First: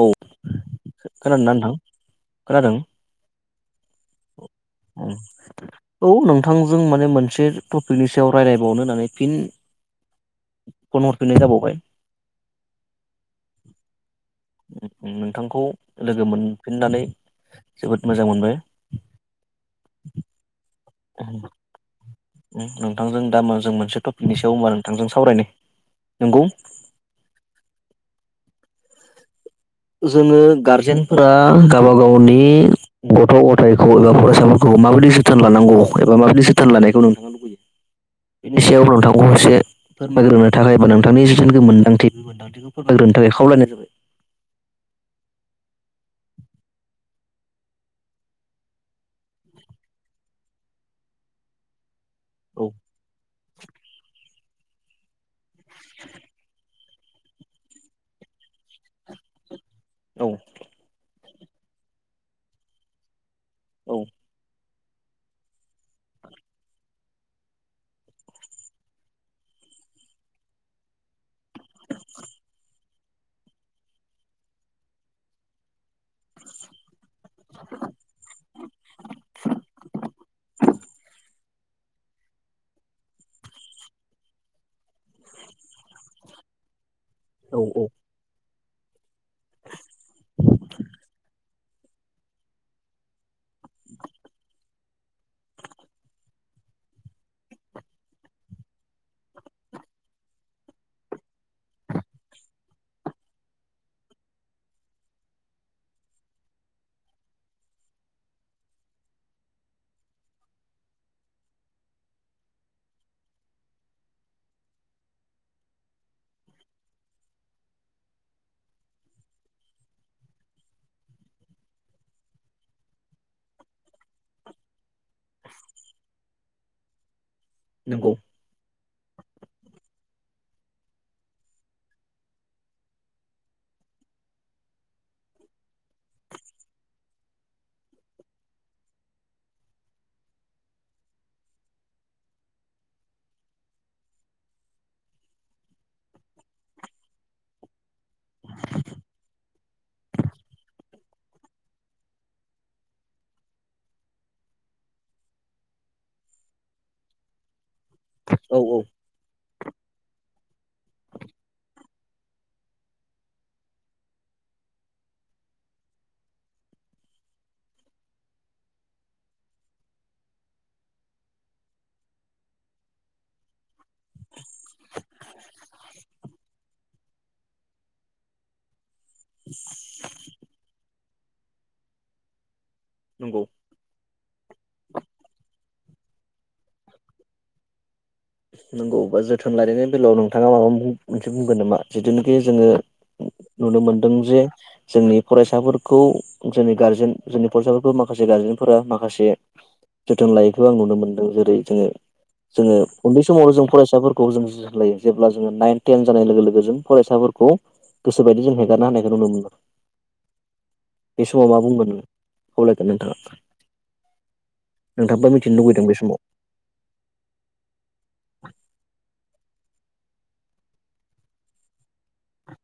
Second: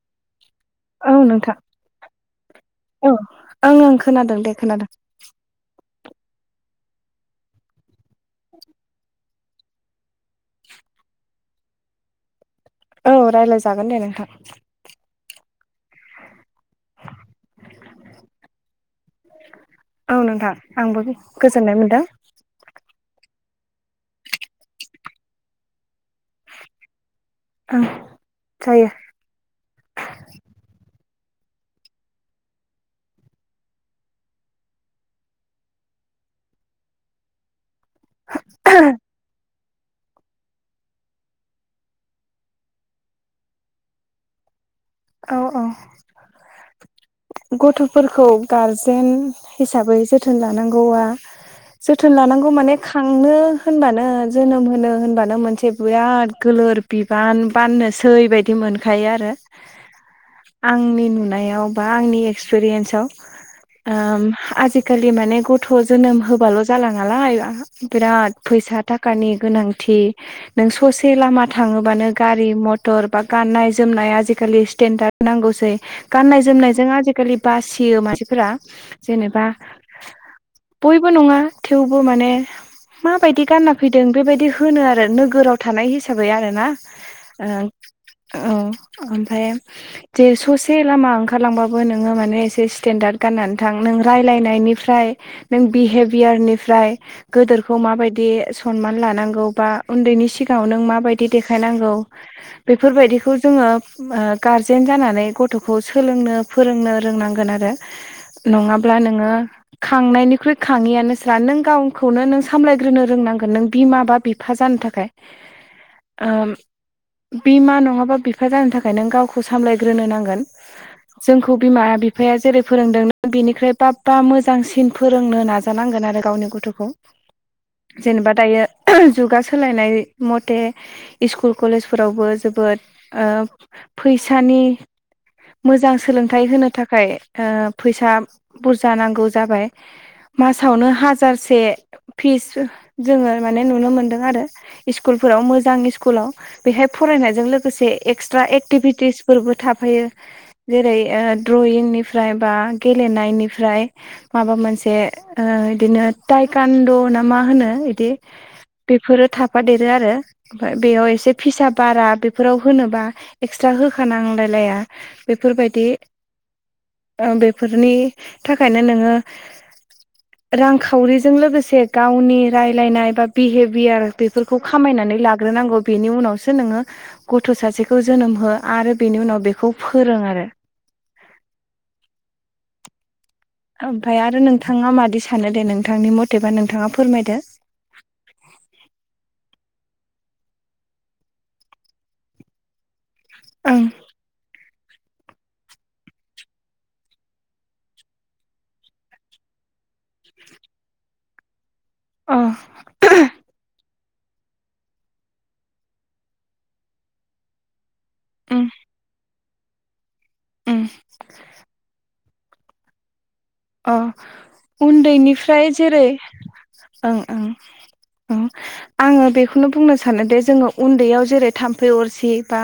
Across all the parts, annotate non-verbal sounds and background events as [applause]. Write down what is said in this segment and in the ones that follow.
औ औ नोंथां खोनादों औ ओं ओं खोनादों दे खोनादों औ नोंथांजों माने मोनसे टपिकनि सायाव रायलायबावनो होननानै फिन फन हरफिननाय जाबावबाय औ रायलायजागोन दे नोंथां। नोंथांखौ लोगो मोन फिननानै जोबोद मोजां मोनबाय। औ नोंथां आंबो गोजोननाय मोनदों। नोंथांजों दा जों मोनसे टपिकनि सायाव होनबा नोंथांजों सावरायनो नंगौ। ओं जायो। जोंङो गारजेनफोरा गावबा गावनि गथ' गथायखौ एबा फरायसाफोरखौ माबोरै जोथोन लानांगौ एबा माबोरै जोथोन लानायखौ नोंथां [inaudible] बेनि सायाव नोंथांखौ एसे फोरमायग्रोनो थाखाय बा नोंथांनि जिथुनाखि मोनदांथि बे मोनदांथिखौ फोरमायग्रोनो थाखाय खावलायनाय जाबाय। औ औ। गथ'फोरखौ गारजेन हिसाबै जोथोन लानांगौआ जोथोन लानांगौ माने औ खांनो होनबानो जोनोम होनो होनबानो मोनसे बिराद गोलोर बिबान बाननोसै बायदिमोन मोनखायो आरो औ आंनि नुनायाव बा आंनि एक्सपिरियेन्सआव औ ओम आजि खालि माने गथ' जोनोम होबाल' जाला नालाय बिराद फैसा थाखानि गोनांथि नों ससे लामा थाङोबानो गारि मथर बा गाननाय जोमनाय आजिखालि स्थेन्डार नांगौसै गाननाय जोमनायजों आजि खालि बासियो मानसिफोरा जेनेबा बयबो नङा। थेवबो माने माबायदि गानना फैदों बेबायदि होनो आरो नोगोराव थानाय हिसाबै आरोना। औ ओ औ औ ओमफ्राय जे ससे लामा ओंखारलांबाबो नोङो माने एसे स्टेेनडार्द गाननानै थां नों रायलायनायनिफ्राय नों बिहेभयारनिफ्राय गोदोरखौ माबायदि सनमान लानांगौ बा उन्दै नि सिगाङाव नों मा बायदि देखायनांगौ बेफोरबायदिखौ जोङो ओ गारजेन जानानै गथ'खौ सोलोंनो फोरोंनो रोंनांगोन आरो नङाब्ला नोङो खांनायनिख्रुइ खाङैआनो स्रा नों गावखौनो नों सामलायग्रोनो रोंनांगोन नों बिमा बा बिफ फा जानो थाखाय ओम बिमा नङाबा बिफा जानो थाखाय नों गाव खौ सामलायग्रोनो नांगोन‌। जोंखौ बिमा बिफाया जेरै फोरोंदों नों बिनिख्रुय बाबबा मोजांसिन फोरोंनो नाजानांगोन। आरो गावनि गथ'खौ नंगौ जेनेबा दायो जुगा सोलायनाय मथे स्कुल कलेजफोरावबो जोबोद ओ फैसानि मोजां सोलोंथाइ होनो थाखाय ओ फैसा बुरजा नांगौ जाबाय। मासावनो हाजारसे फिस जोङो माने नुनो मोनदों आरो स्कुल फोराव मोजां स्कुलाव बेवहाय फरायनायजों लोगोसे एक्सट्रा एक्टिभिटिसफोरबो थाफैयो जेरै ओ द्रयिंनिफ्राय बा गेलेनायनिफ्राय माबा मोनसे ओ बिदिनो टाइकान्ड' ना मा होनो बिदि औ औ बेफोरो थाफादेरो आरो ओमफ्राय बेयाव एसे फिसा बारा बेफोराव होनोबा एक्सट्रा होखानांलायलाया बेफोरबायदि बेफोरनि थाखायनो नोङो रांखावरिजों लोगोसे गावनि रायलायनाय बा बिहेभियार बेफोरखौ खामायना नानै लाग्रोनांगौ बेनि उनावसो नोङो गथ' सासेखौ जोनोम हो आरो बेनि उनाव बेखौ फोरों आरो। नंगौ। ओमफ्राय आरो नोंथाङा मादि सानो दे नोंथांनि मथेबा नोंथाङा फोरमायदो। नंगौ बा जोथोन लायनायनि बेलायाव नोंथाङा माबा मोनसे बुंगोन नामा जिथुनिखि जोङो नुनो ओं मोनदोंं जे जोंनि फरायसाफोरखौ जोंनि गारजेन जोंनि फरायसाफोरखौ माखासे गारजेनफोरा माखासे जोथोन लायैखौ आं नुनो मोनदों जेरै जोङो अ जोङो उन्दै समावल' जों फरायसाफोरखौ जों जोथोन लायो जेब्ला जोङो नाइन थेन जानाय लोगो लोगो जों फरायसाफोरखौ गोसोबायदि जों उम हगारना होनायखौ नुनो मोनदों उम बे समाव मा बुंगोन खावलायगोन नोंथाङा अ नोंथाङाबो मिथिनो उन्दैनिफ्राय लुबैदों बे जेरै समाव ओं ओं ओं आङो बेखौनो बुंनो सानोदिे जोङो उन्दैयाव जेरै थाम्फै अरसि बा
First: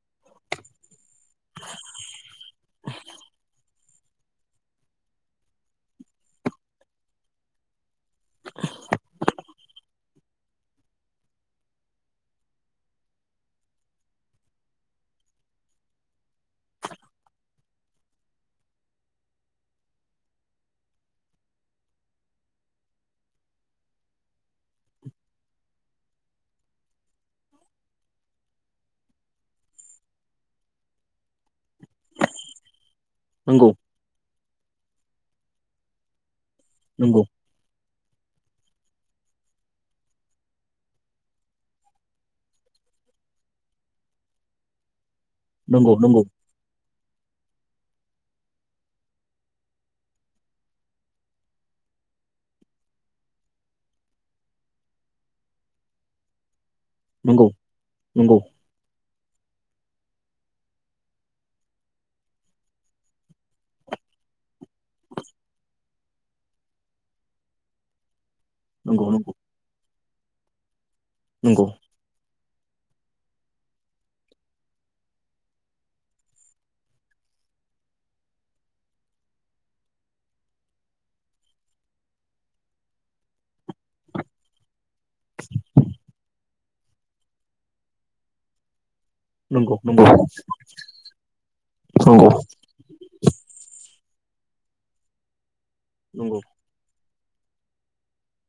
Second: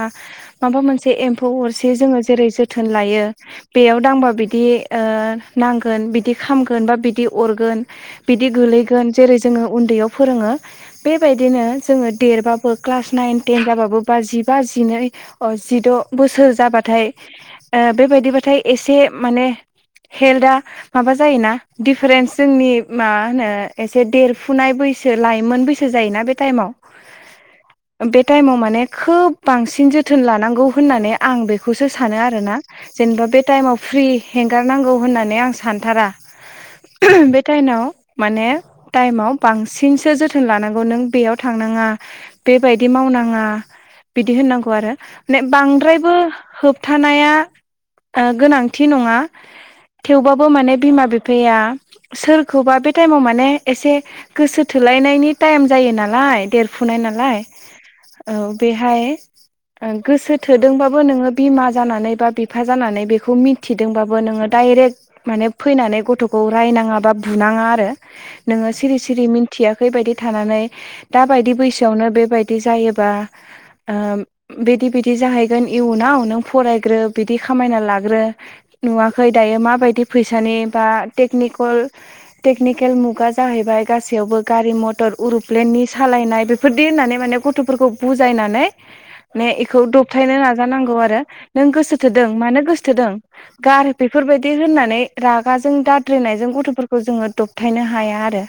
माबा मोनसे जे एम्फौ अरसे जोङो जेरै जोथोन लायो बेयाव दांबा बिदि ओ नांगोन बिदि खामगोन बा बिदि अरगोन बिदि गोलैगोन जेरै जोङो उन्दैयाव फोरोङो बेबायदिनो जोङो देरबाबो क्लास नाइन टेन जाबाबो बा जिबा जिनै अ जिद बोसोर जाबाथाय ओ बेबायदिबाथाय एसे माने हेल्था माबा जायोना दिडिफारेन्स जोंनि मा होनो एसे देर फुनाय बैसो लाइमोन बैसो जायोना बे टाइमाव बे टाइमाव माने खोब बांसिन जोथोन लानांगौ होननानै आं बेखौसो सानो आरोना जेनेबा बे नंगौ टाइमाव फ्रि हेंगारनांगौ होननानै आं सानथारा। नंगौ उम बे टाइनाव माने टाइमाव बांसिनसो जोथोन लानांगौ नों बेयाव थांनाङा बेबायदि मावनाङा बिदि होननांगौ आरो ने नंगौ बांद्रायबो नंगौ होबथानाया ओ गोनांथि नङा। थेवबाबो माने बिमा बिफाया सोरखौबा बे टाइमाव माने एसे गोसो थोलाय लायनायनि टाइम जायो नालाय देरफुनाय नालाय नंगौ औ नंगौ बेहाय ओ गोसो थोदोंबाबो नोङो बिमा जानानै बा बिफा जानानै बेखौ मिथिदोंबाबो नोङो डाइरेक्ट माने फैनानै गथखौ रायनाङा बा बुनाङा आरो नोङो सिरि नंगौ नंगौ सिरि मिथियाखै बायदि थानानै दा बायदि नंगौ बैसोआवनो बेबाय बि जायोबा उम बेदि बेदि जाहैगोन इयुनाव नों फरायग्रानि बिदि खा खामायना लाग्रो नुवा खै दायो माबायदि फैसानि बा टेकनिकल टेकनिकेल मुगा जाहैबाय गासै यावबो गारि मथर उरप्लेननि सालायनाय बेफोरदि होननानै माने गथफोरखौ बुजायनानै ने नंगौ इखौ नंगौ दबथायनो नाजानांगौ आरो नों गोसोथोदों नंगौ मानो गोसोथोदों गार बेफोरबायदि होननानै रागाजों नंगौ दाद्रिनायजों गथफोरखौ जोङो दबथायनो हाया आरो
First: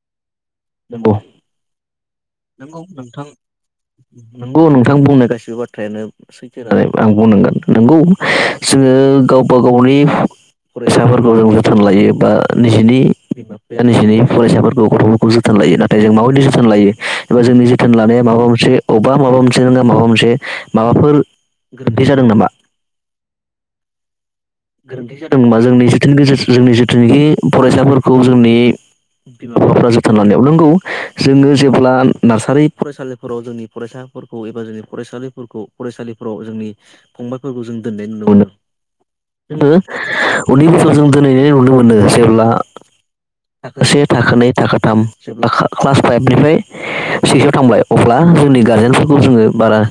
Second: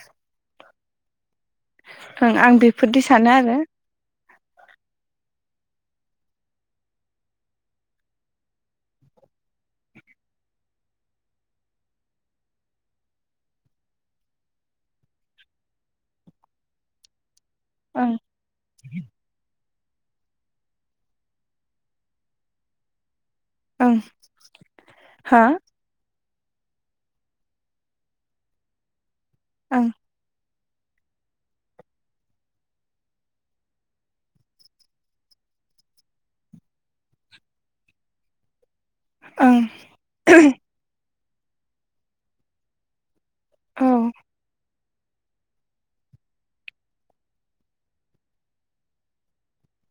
नंगौ। ओं आं नोंगौ बेफोरदि नोंथां सानो आरो नंगौ नोंथां बुंनाय गासिबो बाथ्रायानो सैथो होननानै आं बुंनांगोन नंगौ जोङो गावबा गावनि फरायसाफोरखौ जों जोथोन लायो बा निजिनि बिमा बिफाया निजिनि फरायसाफोरखौ गथफोरखौ जोथोन नाथाय जोङो माबादि जोथोन लायो एबा जोंनि जोथोन ओं लानाया माबा मोनसे अबावबाय माबा मोनसे माबा मोनसे माबाफोर गोरोन्थि जादों नामा? ओं। गोरोन्थि हा जादोंबा जोंनि जिथ जोंनि जिथुनिखि फरायसाफोरखौ जोंनि बिमा ओं बिफाफोरा जोथोन लानायाव नोंगौ जोङो जेब्ला नार्सारि फरायसालिफोराव जोंनि फरायसाफोरखौ एबा जोंनि फरायसालिफोरखौ फरायसालिफोराव जोंनि फंबायफोरखौ जों दोननाय नुनो मोनो। [inaudible] जोङो उन्दै जों दोनैनाय नुनो मोनो जेब्ला थाखो औ से थाखो नै थाखो थाम जेनब्ला खा क्लास फाइभनिफ्राय सिक्सआव थांबाय अब्ला जोंनि गार्जेनफोरखौ जोङो बारा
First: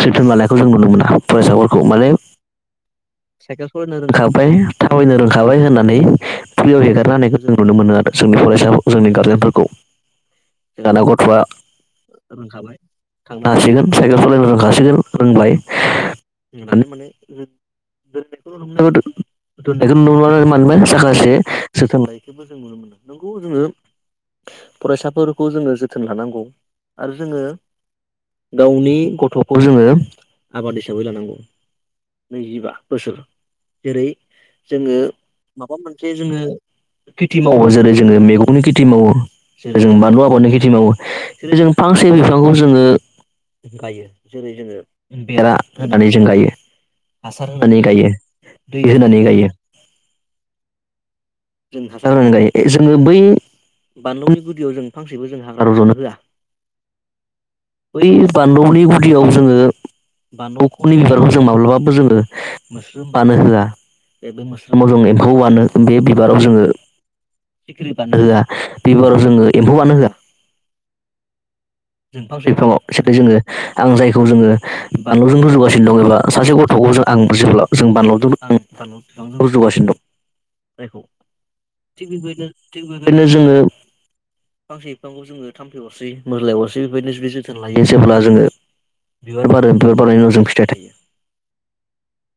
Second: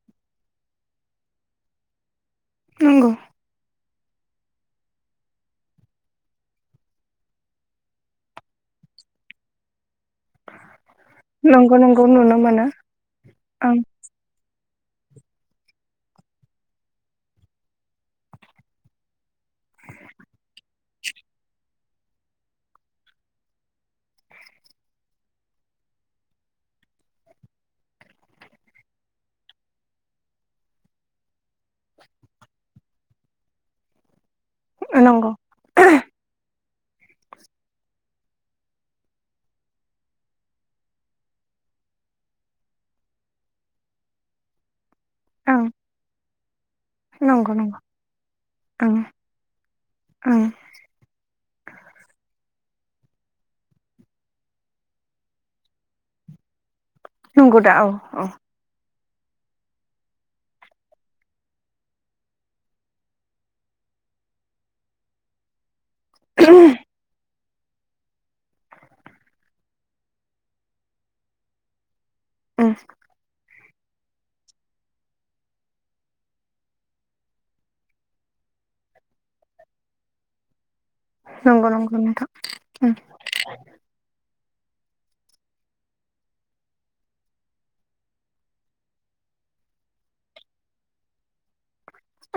जोथोन लानायखौ जों नुनो मोना फरायसा फोरखौ माने नंगौ। साइकेल रोंखाबाय थाबायनो रोंखाबाय होननानै फ्रियाव हेगारनो हानायखौ जों नुनो मोनो आरो जोंनि फरायसा जोंनि गारजेनफोरखौ। जोंङाना गथआ नंगौ नंगौ नुनो मोनो रोंखाबाय थांनो ओं हासिगोन साइकेल सालायनो रोंखासिगोन खेल रोंबाय मोने [unintelligible] नायनायखौ नुनो मोनो मानोना साखासे जोथोन लायखौबो जों नु नुनो मोन नोंगौ जोंनो जों फरायसाफोरखौ जोङो जोथोन लानांगौ आरो जोङो गावनि गथ'खौ जोङो आबाद हिसाबै लानांगौ। नैजिबा बोसोर जेरै जोङो नंगौ माबा मोनसे जोङो खेथि मावो जेरै जोङो मैगंनि खेथि मावो जेरै जों बानलु आबादनि खेथि मावो जेरै जों फांसे बिफांखौ जोङो गायो जेरै जोङो बेरा ओं होनानै जों गायो। नंगौ नंगौ हासारहोनानै गाययो दै ओं होनानै गायो ओं जों हासार होनानै गायो ए ए जोङो बै बानलुनि गुदियाव जों फांसेबो जों हाग्रा रज'नो होआ नंगौ दा औ यै औ बानलौनि फुलियाव जोङो बानलु फुलिफोरखौ जों माब्लाबाबो जोङो मोस्रोम बानो होआ बे बे मोस्रोमाव जों एम्फौ बानो बे बिबाराव जोङो सिख्रि बानो होआ बेबाराव जोङो एम्फौ बानो होआ जों फांसे उम बिफांआव [unintelligible] जोङो आं जायखौ जोङो बानलुजों रुजुगासिनो दं एबा सासे गथ'खौ जों आं जेब्ला जों बानलुजों बानलु फिफां रज' गासिनो दं [inaudible] जयखौ नंगौ नंगौ थिग नोंथां बेबायदिनो थिग उम बेबायदिनो जोङो फांसे बिफांखौ जोङो थाम्फै हरसै मोजाय हरसै बेबायदिनो जुदि जोथोन लायो जेब्ला जोङो बिबार बारो बिबार बारनायनि उनाव जों फिथाइ थायो।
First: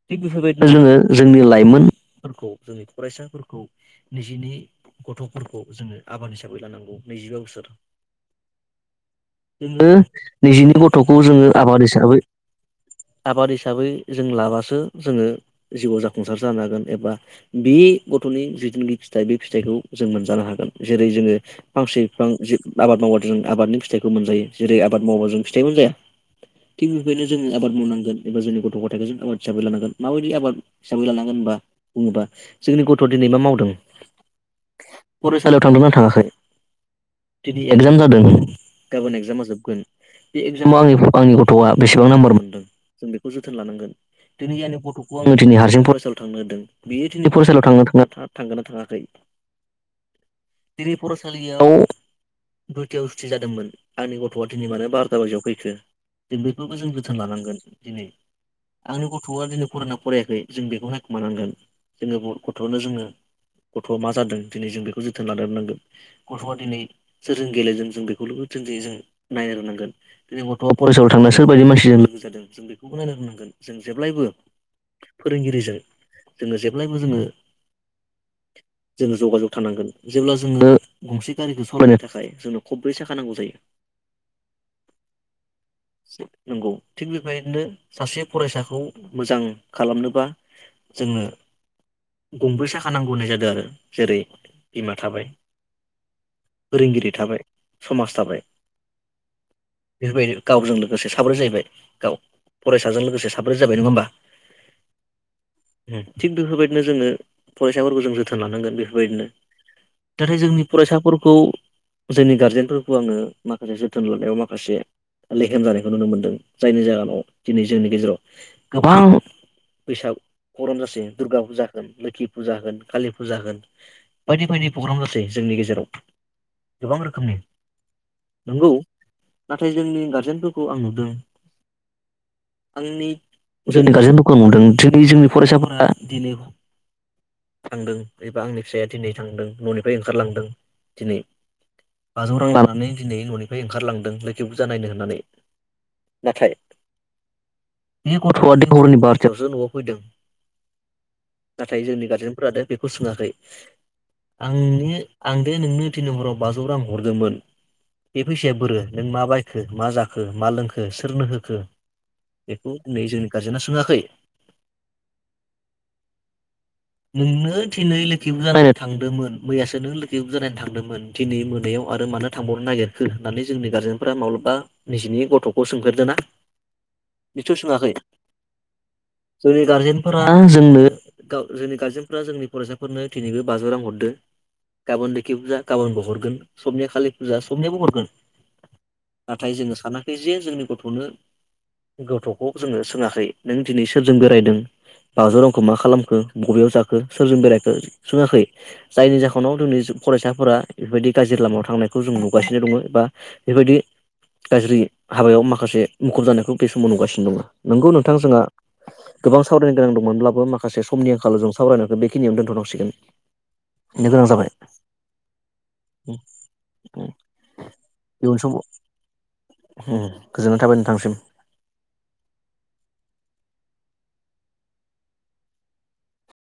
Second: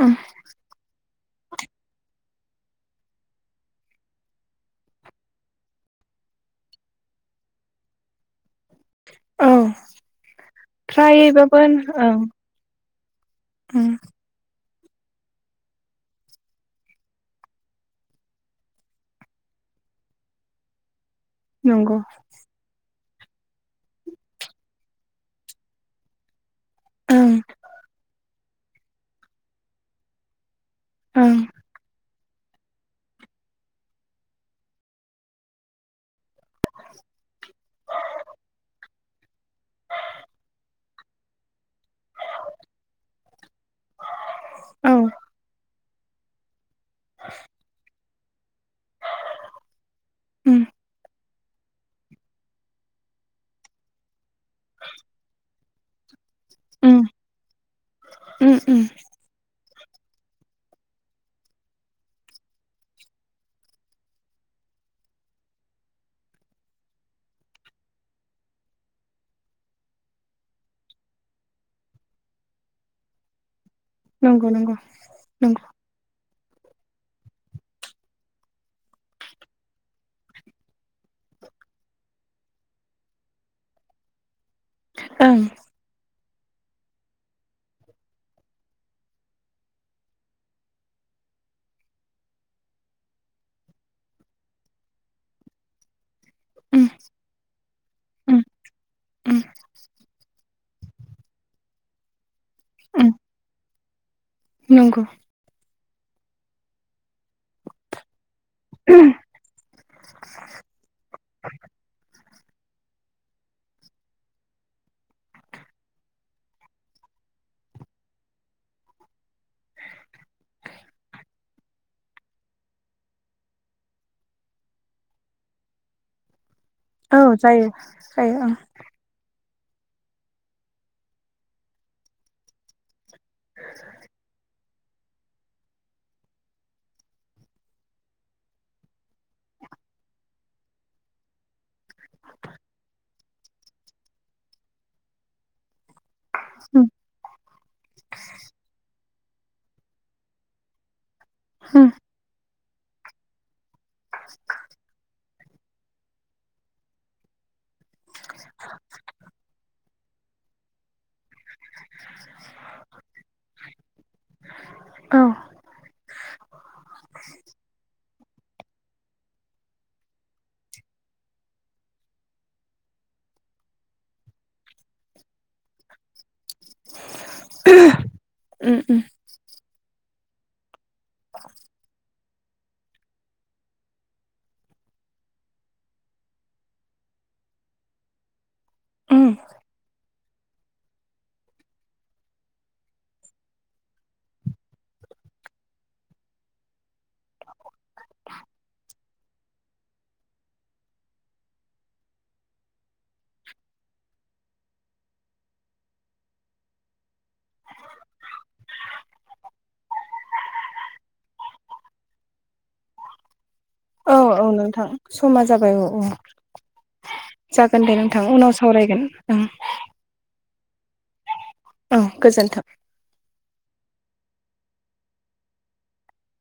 उम थिग बेफोरबायदिनो जोङो जोंनि लाइमोन फोरखौ जोंनि फरायसाफोरखौ निजिनि गथ'फोरखौ जोङो आबाद हिसाबै लानांगौ नैजिबा बोसोर [inaudible] औ जोङो निजिनि गथ'खौ जोङो फ्रायबाबो आबाद हिसाबै ओं आबाद उम हिसाबै जों लाबास ओ जोङो जिउआव जाफुंसार जान हांगोन एबा बे गथ'नि जिथुनाखि फिथाइ बे फिथाइ खौ जों मोनजानो हागोन जेरै जोङो नंगौ फांसे बिफां जि आबाद माव जों आबादनि फिथाइखौ मोनजायो जेरै आबाद मावबा जों फिथाइ मोनजाया थिगबेबादिनो ओं जोङो आबाद मावनांगोन एबा जोंनि गथ' गथथायखौ जों आबाद हिसाबै लानांगोन माबायदि आबाद हिसाबै ओं लानांगोन होनबा बुङोदा जोंनि गथ'आ दिनै मा मावदों फरायसालियाव थांदों नना थाङाखै दिनै एगजाम जादों गाबोन एगजामा जोबगोन बे एगजामाव आंनि आंनि गथ'आ बेसेबां नाम्बार मोनदों जों बेखौ जोथोन लानांगोन दिनै आंनि औ गथ'खौ आङो दिनै हारसिं फरायसालियाव थांनो होदों बियो दिनै फरायसालियाव थांनो थाङा थांगोना थाङाखै उम सालियाव दुइथायाव सुथि जादोंमोन आंनि गथ'आ दिनै मानो बार'था बाजियाव फैखो दिनै बेफोरखौ जों उम जोथोन लानांगोन दिनै उम उम आंनि गथ'आ दिनै फरायना फरायाखै जों बेखौहाय नायखुमानांगोन जोङो बर गथ'आनो जोङो गथ'आ मा जादों दिनै जों बेखौ जोथोन लानोरोंनांगोन गथ'आ दिनै सोरजों गेलेजों जों बेखौनो जों जै जों नायनो रोंनांगोन जोंनि गथ'आ फरायसााव थांना सोरबायदि मानसिजों लोगो जादों जों बेखौबो नायनो रनांगोन जों जेब्लायबो नंगौ नंगौ नंगौ फोरोंगिरिजों जोङो जेब्लायबो जोङो [inaudible] जोङो जगाजग थानांगोन जेब्ला जोङो गंसे गारिखौ सालायनो थाखाय जोंनो खब्रै साखा नांगौ जायो ओं नंगौ थिग बेबायदिनो सासे फरायसाखौ मोजां खालामनोबा जोंनो गंबै साखा नांगौ होननाय जादों आरो जेरै बिमा थाबाय उम फोरोंगिरि थाबाय समाज थाबाय उम उम बेफोरबायदि गावजों लोगोसे साब्रै जाहैबाय गाव फरायसाजों उम लोगोसे साब्रै जाबाय नङा होमबा? नंगौ उम थिग बेफोरबायदिनो जोङो फरायसाफोरखौ जों थोन लानांगोन बेफोरबायदिनो थाथाय जोंनि फरायसाफोरखौ जोंनि गारजेनफोरखौ आङो माखासे जोथोन लानायाव माखासे लेखम जानायखौ नुनो मोनदों जायनि जाहोनाव दिनै जोंनि गेजेराव गोबां बैसाग प्रग्राम जासै दुर्गा फुजा होन लोखि फुजा होन कालि फुजा होन बायदि बायदि प्रग्राम जासै जों जोंनि गेजेराव गोबां औ रोखोमनि जायो जायो ओं नंगौ नाथाय जोंनि गारजेनफोरखौ आं नुदों आंनि जोंनि गारजेनफोरखौ नुदों थिग बि जोंनि फरायसाफोरा दिनै थांदों एबा आंनि फिसाया दिनै थांदों न'निफ्राय ओंखारलांदों दिनै बाजौ रां लानानै दिनै न'निफ्राय ओंखारलांदों लोखि बुरजा नायनो होननानै नाथाय उम बे गथ'वादि हरनि बारथायावसो न'वाव फैदों नाथाय उम जोंनि गारजेनफोरादो बेखौ सोङाखै आंनि आं दे नोंनो तिन हराव बाजौ रां हरदोंमोन बे फैसाया बोरो नों मा बायखो मा जा खो मा लोंखो सोरनो होखो बेखौ नै जोंनि गारजेना सोङाखै औ नोंनो थिनै लेख खि फुजानायनो थांदोंमोन मैयासो नों लोखि फुजा नायनो थांदोंमोन दिनै मोनायाव आरो मानो थांबावनो नागिरखो होननानै जोंनि गारजेनफ्रा माब्लाबा निजिनि गथ'खौ सोंफेरदोना बेथ' सोङाखै उम उम जोंनि गारजेनफोरा जोंनो गाव जोंनि गारजेनफोरा जोंनि फरायसाफोरनो थिनिबो बाजौ रां हरदो गाबोन लोखि फुजा गाबोनबो हरगोन सबनिया खालि फुजा सनियाबो हरगोन। उम नाथाय जोङो सानाखै जे जोंनि गथ'नो गथ'खौ जोङो सोङाखै नों दिनै सोरजों बेरायदों बाजौ रांखौ मा खालामखो बबेयाव जाखो सोरजों बेरायखो सोङाखै जायनि जाहोनाव जोंनि फरायसाफोरा बेफोरबायदि गाज्रि लामायाव थांनायखौ जों नुगासिनो दङ बा बेबायदि गाज्रि हाबायाव माखासे मुखुब जानायखौ बे समाव नुगासिनो दङ नंगौ नोंथां जोंहा गोबां सावरायनो गोनां दंमोनब्लाबो माखासे समनि आंखालाव जों सावरायनायखौ बेखिनियावनो दोन्थ'नांसिगोन औ औ नोंथां समा जाबाय औ औ। जागोन दे नोंथां इयुन उनाव समाव सावरायगोन ओं गोजोननाय थाबाय नोंथांसिम ओं गोजोन्थों